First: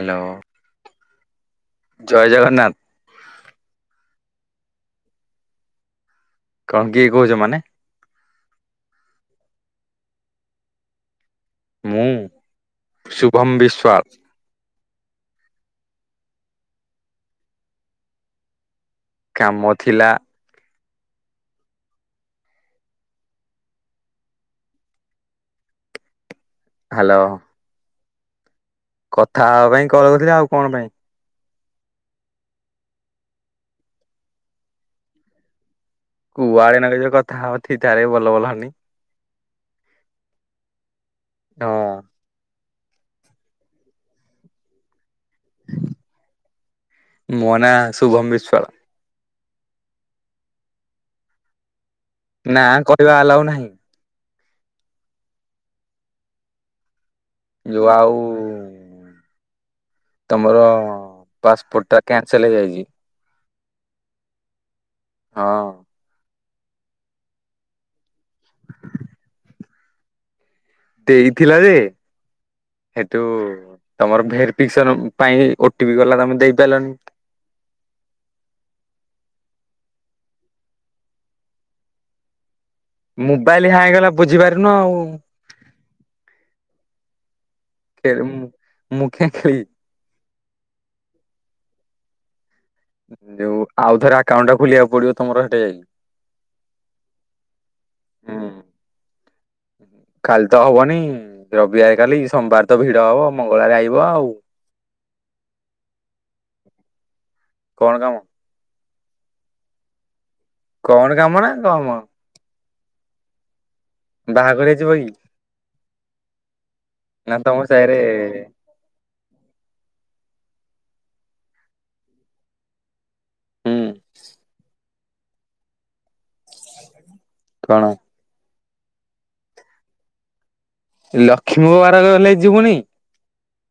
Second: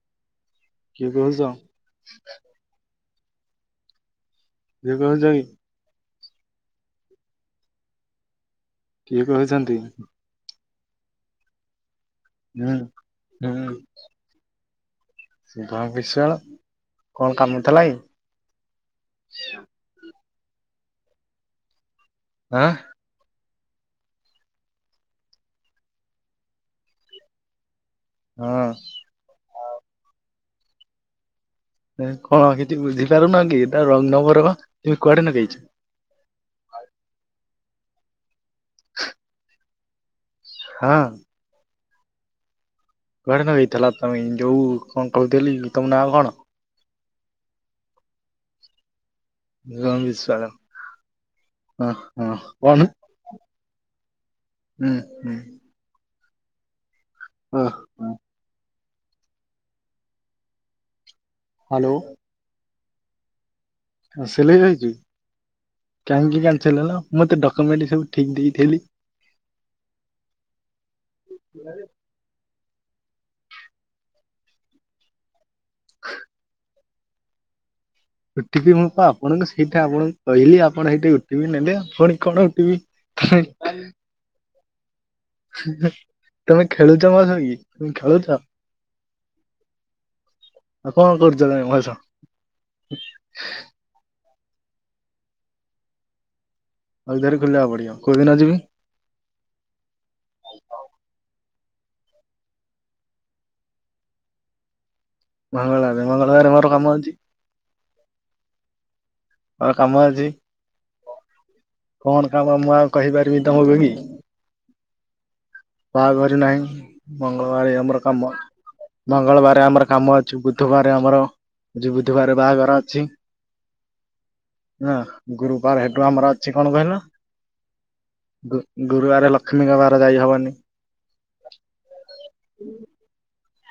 Hello. କିଏ କହୁଛ? ଜଗନ୍ନାଥ [unintelligible] କଣ କିଏ କହୁଛ? ମାନେ କିଏ କହୁଛନ୍ତି? ହୁଁ ମୁଁ ଶୁଭମ ହୁଁ ବିଶ୍ୱାଳ। ଶୁଭମ ବିଶ୍ୱାଳ। କଣ କାମ ଥିଲା କି? କାମ ଥିଲା। ଆଁ ହାଲୋ। ହଁ କଥା ହେବା ପାଇଁ କଲ କରିଥିଲି, ଆଉ କଣ ପାଇଁ? କଣ କିଛି ବୁଝିପାରୁନ କି, ଏଇଟା ରଙ୍ଗ ନମ୍ବର ତମେ କୁଆଡେ ନଗେଇଚ? କୁଆଡେ ନଗେଇଛ କଥାହ [unintelligible] ବଲ ବଲ ହଅନି। ହଁ ହଁ କୁଆଡେ ନଗେଇଥିଲ, ତମେ ଯୋଉ କଣ କହୁଥିଲି, ତମ ନାଁ କଣ? ମୋ ନା ଶୁଭମ ବିଶ୍ୱାଳ। ଶୁଭମ ବିଶ୍ୱାଳ। ହଁ ନା କଣ କହିବା ଆଲାଉ ନାହିଁ। ହୁଁ ହୁଁ। ଯୋ ଓହୋ ଆଉ ତମର ହ୍ୟାଲୋ ପାସପୋର୍ଟ ଟା କ୍ୟାନସେଲ୍ ହେଇଯାଇଛି। ହଁ ସିଲେଇ ହେଇଛି। ହଁ। କେମିତି କ୍ୟାନସେଲ୍ ହେଲା ମୁଁ ତ ଡକ୍ୟୁମେଣ୍ଟ୍ ସବୁ ଠିକ୍ ଠିକ୍ ଦେଲି। ଦେଇଥିଲ ଯେ ହେଥୁ ତମର ଭରିଫିକେସନ୍ ପାଇଁ ଓ ଟି ପି ଗଲା ତମେ ଦେଇପାରିଲନି। ଓ ଟି ପି ମୁଁ ପା ଆପଣଙ୍କୁ ସେଇଟା ଆପଣଙ୍କୁ କହିଲି ଆପଣ ସେଇଠି ଓ ଟି ପି ନେବେ ପୁଣି କଣ O T P. Mobile hang ହେଲା ବୁଝିପାରୁନୁ ଆଉ। ତମେ ଖେଳୁଛ ମୋ ସହ କି? ତମେ ଖେଳୁଛ ଖେଳୁନି ମୁଁ କାଇଁ ଖେଳିବି। ଆଉ କଣ କରୁଛ ତମେ [unintelligible] ଯୋଉ ଆଉ ଥରେ ଆକାଉଣ୍ଟ୍ ଟା ଖୋଲିବାକୁ ପଡ଼ିବ ତମର ହେଠି। ଆଉଥରେ ଖୋଲିବାକୁ ପଡ଼ିବ କୋଉ ଦିନ ହୁଁ ଯିବି। କାଲି ତ ହବନି ରବିବାର କାଲି ସୋମବାର ତ ଭିଡ଼ ହବ ମଙ୍ଗଳବାର ଆଇବ ଆଉ। ମଙ୍ଗଳବାର ମଙ୍ଗଳବାର ମୋର କାମଅଛି। କଣ କାମ? ମୋର କାମ ଅଛି। କଣ କାମ ନା? କମ କଣ କାମ ମୁଁ ଆଉ କହିପାରିବି ତମକୁ କି। ବାହାଘରିଆ ଯିବ କି? ବାହାଘର ନାହିଁ ନା ତମ ମଙ୍ଗଳବାର ସାହିରେ ଆମର କାମ ମଙ୍ଗଳବାର ଆମର କାମ ଅ ବୁଧବାର ଆମର ବୁଧୁବାରେ ବାହାଘର ଅଛି। ହୁଁ। ହଁ ଗୁରୁବାର ହେଠୁ ଆମର ଅଛି କଣ କହିଲ। କଣ? ଗୁରୁବାର ଲକ୍ଷ୍ମୀଙ୍କ ବାର ଯାଇ ହବନି। ଲକ୍ଷ୍ମୀଙ୍କ ବାର ଗଲେ ଯିବୁନି।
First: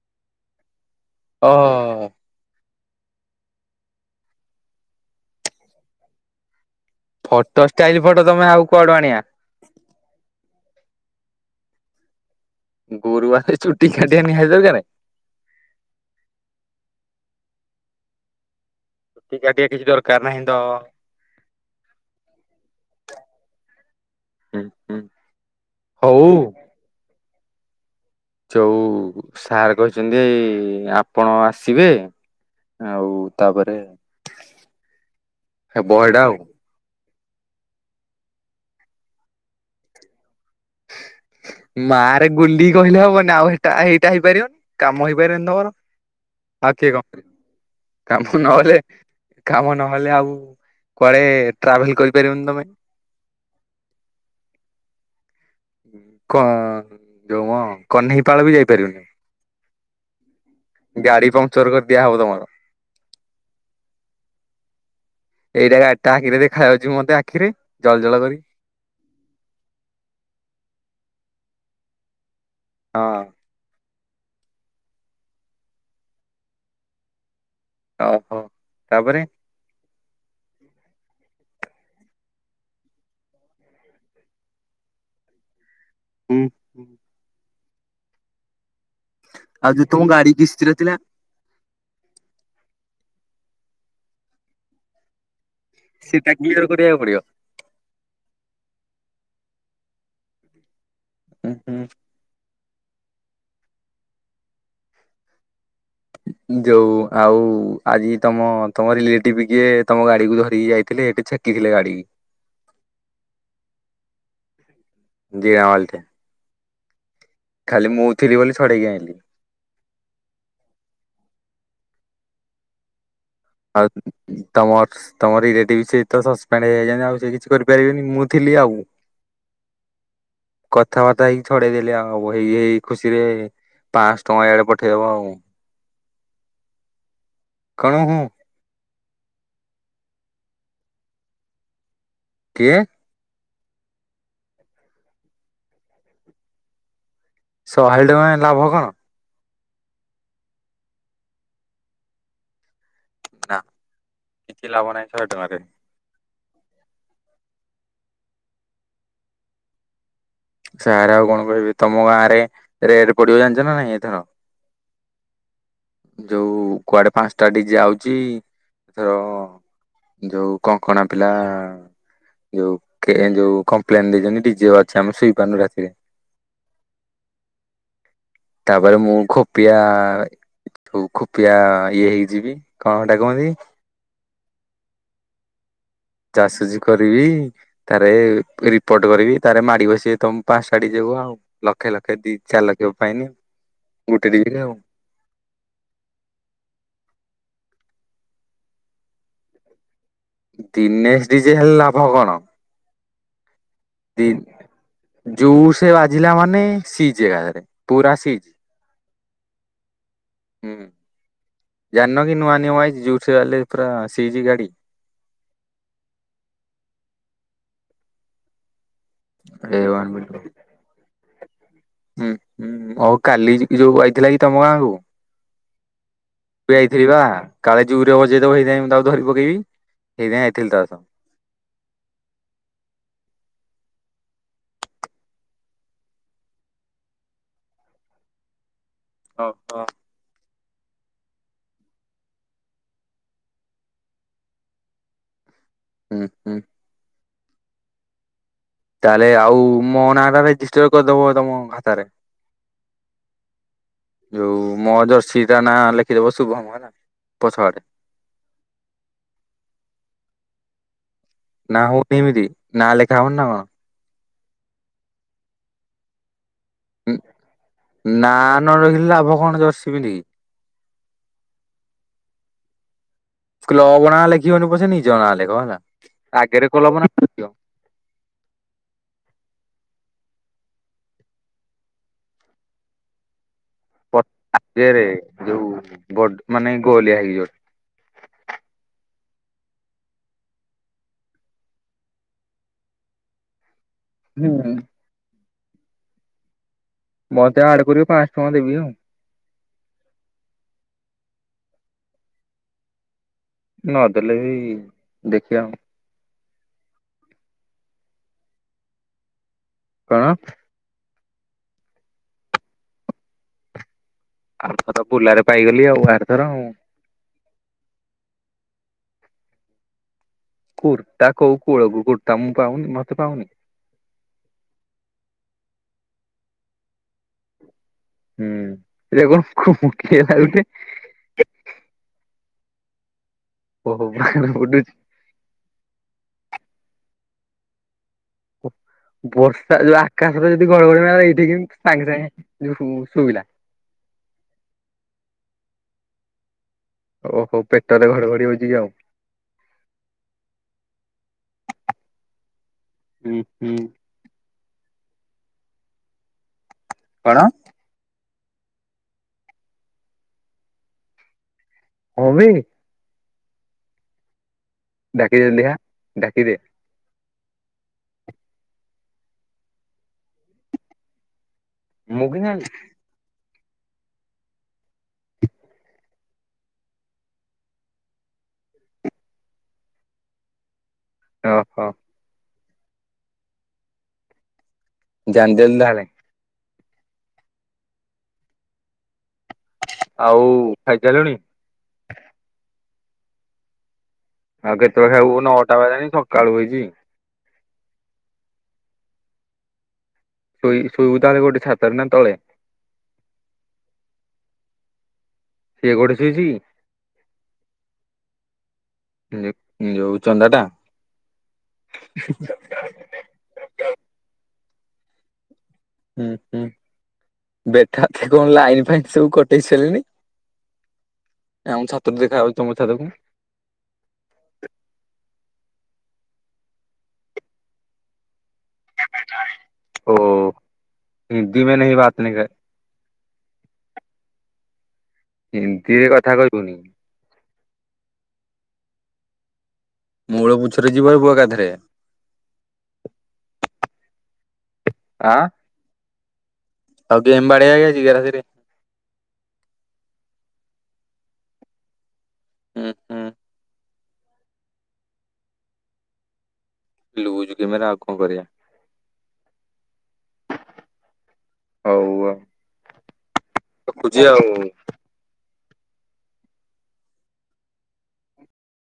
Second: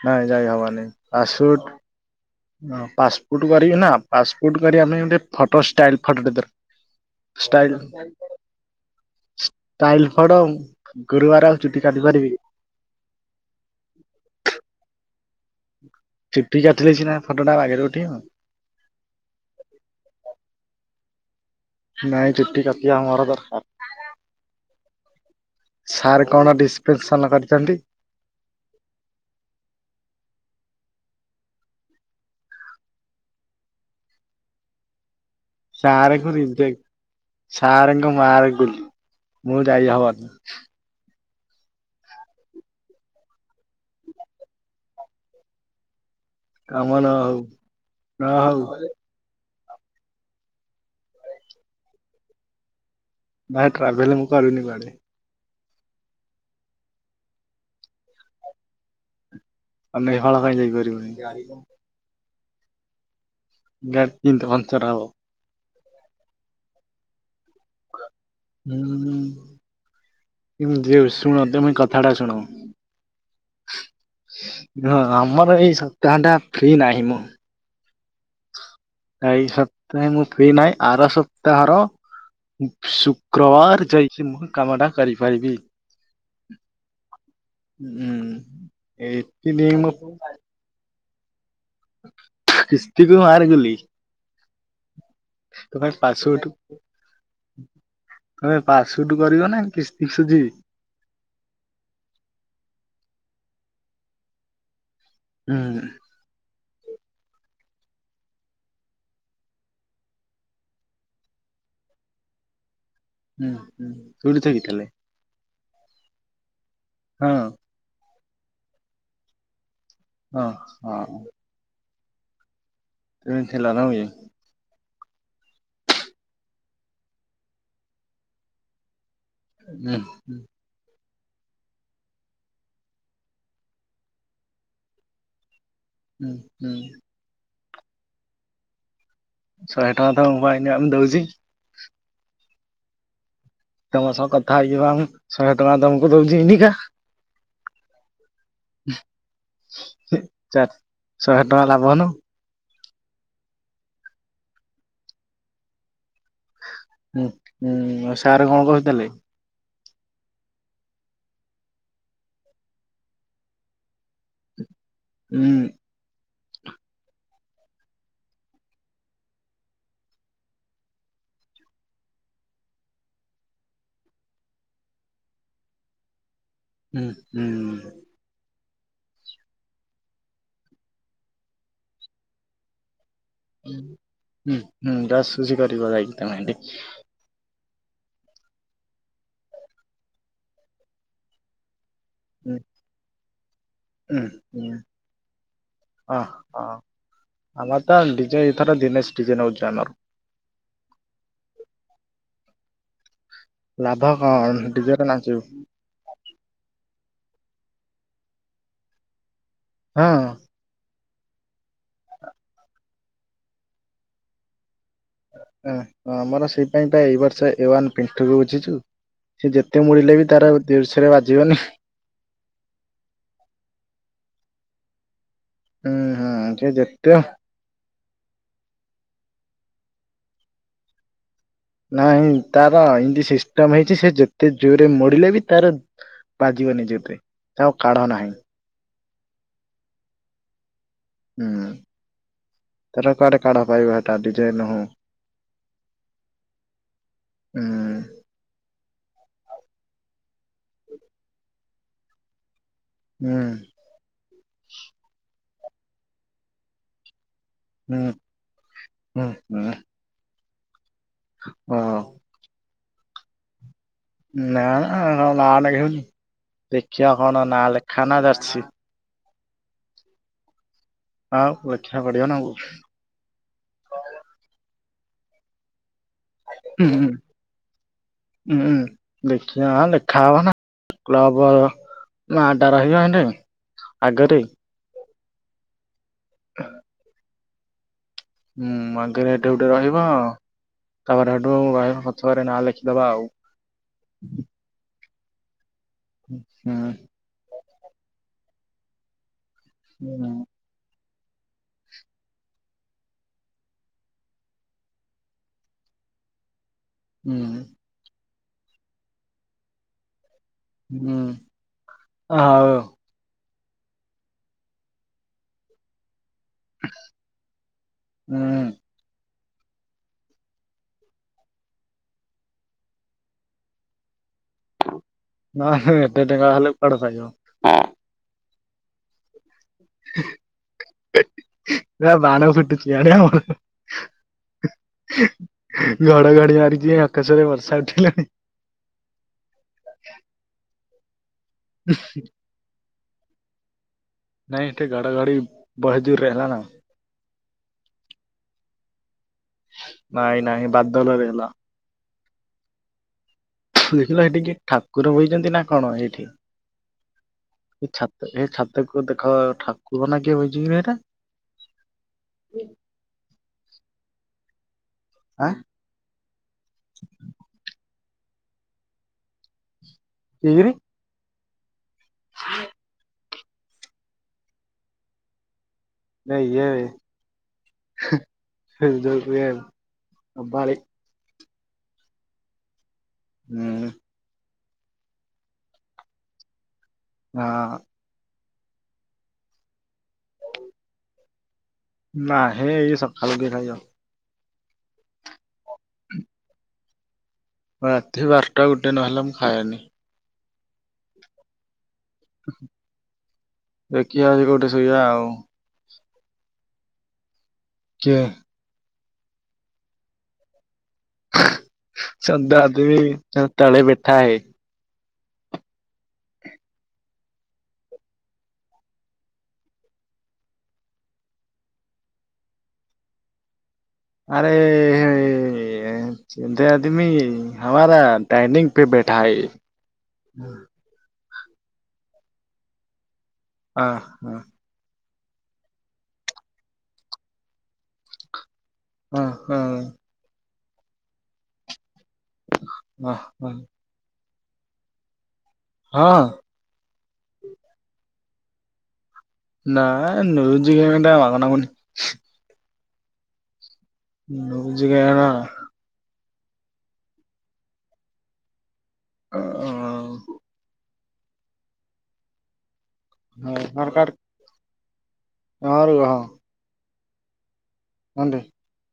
ନାଇଁ ଯାଇ ହବ ନାଇଁ। ହଁ। ହଁ ପାସପୁଟୁ କରିବି ନା ପାସପୁଟୁ କରିବା ପାଇଁ ଗୋଟେ photo style photo the photo style style photo ତମେ ଆଉ କୁଆଡୁ ଆଣିବା? ଷ୍ଟାଇଲ୍ ଫ ଗୁରୁବାର ଆଉ ଚୁଟି କାଟିିପାରିବି। ଗୁରୁବାର ଚୁଟି କାଟିିବା ନିହାତି ଦରକାରେ। ଚୁଟି କାଟିଲେ ସିନା ଫଟୋ ଟା ବାଗରେ ଉଠେଇବ। ଚୁଟି କାଟିବା କିଛି ଦରକାର ନାହିଁ ତ। ନାଇଁ ଚୁଟି କାଟିବା ଆମର ଦରକାରେ। ହୁଁ ହୁଁ ସାରେ ହଉ। କଣ ଡିସପେସନ୍ କରିଛନ୍ତି। ଯଉ ସାରେ କହିଛନ୍ତି ଯେ ଆପଣ ଆସିବେ। ଆଉ ତାପରେ ହେବ ସାରେ ହେଇଟା ଙ୍କୁ ଆଉ। ରି [unintelligible] ସାରେ ଙ୍କୁ ମାରେ ଗୁଳି ମୁଁ ଯାଇ ହବନି। [inaudible] ମା ରେ ଗୁଳି କହିଲେ ହବନି ଆଉଏଟା ଏଇଟା ହେଇପାରିବନି କାମ ହେଇପାରିବନି ତମର। ଆ କାମ କିଏ ନ କଣ ହଉ ନ କାମ ହଉ। ନହେଲେ। କାମ ନହେଲେ ଆଉ କୁଆଡ଼େ ଟ୍ରାଭେଲ୍ କରିପାରିବନି ତମେ। ଭାଇ ଟ୍ରାଭେଲ ମୁଁ କରେନି କୁଆଡ଼େ। କ ଯୋଉ ହଁ କହ୍ନେଇପାଳ ବି ଯାଇପାରିବନି। ଆମେ ହଳ ପାଇଁ ଯାଇପାରିବୁନି। ଗାଡ଼ି ଗାଡି ପଙ୍କଚର କରିଦିଆହବ ତମର। ଗାଡି କିନ୍ତୁ ପଙ୍କଚର ହବ। ଏଇଟା ଗାଡ଼ି ଟା ଇରେ ଦେଖାଯାଉଛି ମତେ ଆ ହୁଁ ହୁଁ ଯେ [unintelligible] ମଧ୍ୟ ମୁଇଁ କଥା ଟା ଶୁଣୁ। ହଁ। ହଁ ଆମର ଏଇ ସପ୍ତାହ ଟା ଫ୍ରି ନାହିଁ ମୁଁ। ଓ ହୋ। ଏଇ ସପ୍ତାହେ ମୁଁ ଫ୍ରି ନାହିଁ ଆର ସପ୍ତାହର। ଉଁ ଶୁକ୍ରବାର ଯାଇକି ମୁଁ କାମ ଟା କରିପାରିବି। ହୁଁ ହୁଁ। ହୁଁ ଏଇଠି ଆଉ ନେଇ ଯୋଉ ତମ ମୁଁ। ଗାଡି [inaudible] କିସ୍ତିର ଥିଲା କିସ୍ତିକୁ ମାର ଗୁଲି। ତମେ ସେଟା ପାସ ଉଟୁ କ୍ଲିୟର କରିବାକୁ ପଡିବ। ତମେ ପାସ ଉ ଟୁ କରିବ ନା କିସ୍ତି ସୁଝିବି। ଉଁ ହୁଁ। ହୁଁ। ଯୋଉ ଆଉ ଆଜି ତମ ତମ ରିଲେଟିଭ କିଏ ତମ ଗାଡିକୁୁ ଧରିକି ଯାଇଥିଲେ ଏଠି ଛେ କି ଥିଲେ ଗାଡି। ହୁଁ ହୁଁ ଶୁଣିଚ କି ତାହେଲେ। ଦିିଆଁ ଓଏଲ ଟେ। ହଁ ଖାଲି ମୁଁ ଥିଲି ବୋଲି ଛଡେଇକି ଆଇଁଲି। ହଁ ହଁ। ଏମିତି ଥିଲା ନା ଆଉ କି? ତମର। ତମ ରିଲେଟିଭ ସେ ତ ସସପେଣ୍ଡ ହେଇଯାଇଛନ୍ତି ଆଉ ସେ କିଛି କରିପାରିବେନି ମୁଁ ଥିଲି ଆଉ। ହୁଁ ହୁଁ। କଥାବାର୍ତ୍ତା ହେଇକି ଛଡେଇ ଦେଲି ଆଉ ହେଇ ଏଇ ଖୁସିରେ ପାଂଶହ ଟଙ୍କା ଆଡେ ପଠେଇଦବ ଆଉ। ହୁଁ ହୁଁ। କଣ ହୁଁ। ଶହେ ଟଙ୍କା ତ ମୋ ପାଇଁ ନିଅ ଦଉଚି। କିଏ? ତମ ସହ କଥା ହେଇକି ପା ମୁଁ ଶହେ ଟଙ୍କା ତମକୁ ଦଉଚି ନି କା। ଶହେ ଟଙ୍କା ଲାଭ କଣ? ଚାରି ଶହେ ଟଙ୍କା ଲାଭ ନୁହ। ନା କିଛି ଲାଭ ନାହିଁ ଶହେ ଟଙ୍କାରେ। ଉଁ ଉଁ ଆ ସାର୍ କଣ କହୁଥିଲେ? ସାର୍ ଆଉ କଣ କହିବେ ତମ ଗାଁ ରେ ରେଡ ପଡିବ ଜାଣିଛ ନା ନାଇଁ ଏଥର। ହୁଁ। ଯୋଉ କୁଆଡେ ପାଞ୍ଚଟା ଡି ଜେ ଆଉଚି ଏଥର। ଯୋଉ କଙ୍କଣା ପିଲା। ଯୋଉ କେଁ ଯୋଉ କମ୍ପ୍ଲେନ ଦେଇଛନ୍ତି ଡିଜେ ବାଜୁଛି ଆମେ ଶୋଇପାରୁନୁ ରାତିରେ। ହୁଁ ହୁଁ। ତାପରେ ମୁଁ ଖୋପିଆ ହଉ ଖୋପିଆ ଇଏ ହେଇଯିବି କ ହୁଁ ହୁଁ ଜାସୁସି କରିବ ଯାଇକି। ଯାସୁସି କରିବି। ତାରେ ରିପୋର୍ଟ କରିବି ତାରେ ମାଡି ବସିବେ ତମ ପାଞ୍ଚଟା ଡିଜେ କୁ ଆଉ ଲ ଲକ୍ଷେ ଲକ୍ଷେ ଦି ଚାରି ଲକ୍ଷ ଫାଇନି ଗୋଟେ ଦିନରେ ଆଉ। ଅ ହ ଆମର ତ ଡିଜେ ଏଥର ଦିନେଶ ଡି ଜେ ନଉଚୁ ଆମର। ଦିନେଶ ଡି ଜେ ହେଲେ ଲାଭ କଣ ଲାଭ କଣ ଡିଜେରେ ତିନ ନାଚିବୁ ଯୋଉ ସେ ବାଜିଲା ମାନେ ସି ଜି ଏକା ଥରେ ପୁରାସିଜି। ହଁ ହୁଁ। ଜାନ କି ନୂଆ ନିୟମ ଆଇଚି ଜୁଠ ବାଲେ ପୁରା ସିଜି ଗାଡି ଆମର ସେଇପାଇ ତ ଏଇ ବର୍ଷ ଏ ୱାନ ପିଣ୍ଟୁକୁ ବୁଝିଛୁ। ସେ ଏ ଯେତେ ୱାନ୍ ମୁଳିଲେ ବି ମିନିଟ୍ ରୁହ। ତାର ଦର୍ଶରେ ବାଜିବନି ହୁଁ ହୁଁ ଆଉ କାଲି ଯୋଉ ଆଇଥିଲା କି ତମ ଗାଁ କ ହୁଁ ହୁଁ ସେ ତୁ ଯାଇଥିଲ ଯେତେ ବା କାଳେ ଜୁରେ ବଜେଇ ଦବ ହେଇଥିପାଇଁ ମୁଁ ତାକ ଧରି ପକେଇବି ହେଇଥିପାଇଁ ଯାଇଥିଲି ତା ସହ ନାଇଁ ତାର ଏମତି ସିଷ୍ଟମ ହେଇଛି ସେ ଯେତେ ଜୋରେ ମୋଡିଲେ ବି ତାର ବାଜିବନିି ଯେତେ ଆଉ କାଢ ନାହିଁ। ଓ ହୋ। ହୁଁ ତାର କୁଆଡେ କାଢ ପାଇବା ଏଟା ଡିଜାଇ ନ ହଉ। ହୁଁ ହୁଁ ହୁଁ। ତାହେଲେ ଆଉ ମୋ ନାଁ ଟା ରେଜିଷ୍ଟର କରିଦବ ତମ ଖାତାରେ ହୁଁ ଯୋଉ ମୋ ଜର୍ସିଟ ନା ଲେଖିଦବ ଶୁଭମ ହେଲା। ପଛ ଆଡେ ହୁଁ ଉହୁଁ। ନା ହୋଉନି ଏମିତି ନା ଲେଖା ହୋଉନି ନା କଣ? ନା ନା ନାଲେଖେଇବୁନି ଦେଖିବା କଣ ନାଁ ଲେଖା ନା ଯାରଛି ନ ଲେଖିଲେ ଲାଭ କଣ ଜର୍ସି ବୋଲି ହଁ ଆଖା ବଢଆ ନା କ୍ଲବ୍ ନା ଲେଖିବନ ପଛେ ନିଜ ନା ଲେଖ ହେଲା। ଆଗରେ ହୁଁ କ୍ଲବ୍ ହୁଁ ନା ଲେଖିବ ଆ ଲେଖା ହବନା କ୍ଲବ ନା ରହିବ ଏ ରେ ଯୋଉ ବ ମାନେ ଗଳିଆ ହେଇକିଯିବ। ହୁଁ ଆଗରେ ଏଠି ଗୋଟେ ରହିବ ଆ ତାପରେ ର ହଥରେ ନାଁ ଲେଖିଦବା ଆଉ ହୁଁ। ହୁଁ। ମତେ ଆଡ କରିବ ପାଞ୍ଚ ଟଙ୍କା ଦେବି ଆଉ ହୁଁ। ନ ଦେଲେ ବି ଦେଖିବା ହୁଁ। କଣ? ହୁଁ ହ ଆଉ ଆଉଥର ବୁଲାରେ ପାଇଗଲି ଆଉ ଆରଥର ଆଉ ହୁଁ। କୁ ତା କଉ କୂଳ କୁ କ ତା ମୁ ପାଉନି ମତେ ପାଉନି ନା ଏତେ ଟେଙ୍କା ଖଲେ କଡ ଖାଇ ହୁଁ ଯୁ ମୁଖ ଲାଗିଲ [unintelligible] ଆଉ ଓହୋ [unintelligible] ବୁଡୁଚି ଘଡଘଡି ମାରିକଛିି ଆକାଶରେ ବର୍ଷା ଉଠିଲଣି ବର୍ଷା ଯୋଉ ଆକାଶରେ ଯଦି ଗଡ଼ଘଡ଼ି ମ ଏଇଠି କି ସାଙ୍ଗେ ସାଙ୍ଗେ ଶୁବିଲା ନାଇଁ ଏଠେ ଘାଡଘାଡ଼ି ବହେ ଯୋରରେ ହେଲାନ ଓହୋ ପେଟ ତ ଘଡଘଡି ହେଉଛି କିି ଆଉ ନାଇଁ ନହିଁ ବାଧ୍ୟଲରେ ହେଲା ହୁଁ। ହୁଁ ଦେଖିଲ ସେଠି କିଏ ଠାକୁର ବହିଛନ୍ତି ନା କଣ ଏଇଠି କଣ? ଏ ଛାତକୁ ଦେଖ ଠାକୁର ନା କିଏ ବଯିବ ଏଇଟା ଅମି ଡାକିି ଆଁ ଦିଆ ଡାକିଦେ। କିରି ମୁଁ କିନ୍ତି ଜାଣିଲି। [inaudible] ନା ଏ ସେ [unintelligible] ଓ ହୋ। ହୁଁ। ଜ ଦେଲ ତାହାଲେ। ହଁ। ଆଉ ଖାଇସାରିଲୁଣି? ନା ହେ ଏଇ ସକାଳୁ କେ ଖାଇଵ। ଆଉ କେତେବେଳେ ଖାଇବ ନଅଟା ବେଲାଣି ସକାଳୁ ହେଛି। ରାତି ବାରଟା ଗୋଟେ ନହେଲା ମୁଁ ଖାଏନି। ଶୋଇ ଶୋଇ ଉଦା ଗୋଟେ ଛାତ ଦେଖିସ କୋଉଠି ଶୋଇବା ଆଉ। କିଏ କୋଉଠି ସେଇଛି କି। କି ଯୋଉ ଚନ୍ଦା ଟା। ସଧା ଆଦି ତଳେ ବେଠା ହେ। ହୁଁ ହୁଁ। ବେଟା କଣ ଲାଇନ ଫାଇନ ସବୁ କଟେଇ ସାରିଲଣିି। ଆ ଛାତ ରୁ ଦେଖା ଯାଉଛି ତମ ଛାତ କୁ। ଏ ସେନ୍ ତମି ହମାର ଟାଇିଙ୍ଗ ପେ ବେଠା ହେ। ଓ ହିନ୍ଦୀ ମ ନ ବାାତ ନ କର ହ ହ। ହିନ୍ଦୀରେ କଥା କହିବୁନି। ହ ହଁ। ମୂଳ ପୁଛରେ ଯିବ ବୁ ଏକାଧରେ। ହ ହ। ଆଁ? ହଁ। ଆଉ ଗ ଏମ ବାଡିେଇଆ ଆଜି [unintelligible] ନା ନଜ ଗମେ ଟ ବାଗ ନାଗୁନି। ହୁଁ ହୁଁ। ଁ ରଜ କଣ [unintelligible] ଲୁଜ କି ମେ ଆଉ କଣ କରିଆ। ହଁ। ହଉ। ହଉ ସରକାର ରଖୁଛି ଆଉ। ଆର କହଁ [unintelligible] ଅଣ୍ଡ [unintelligible]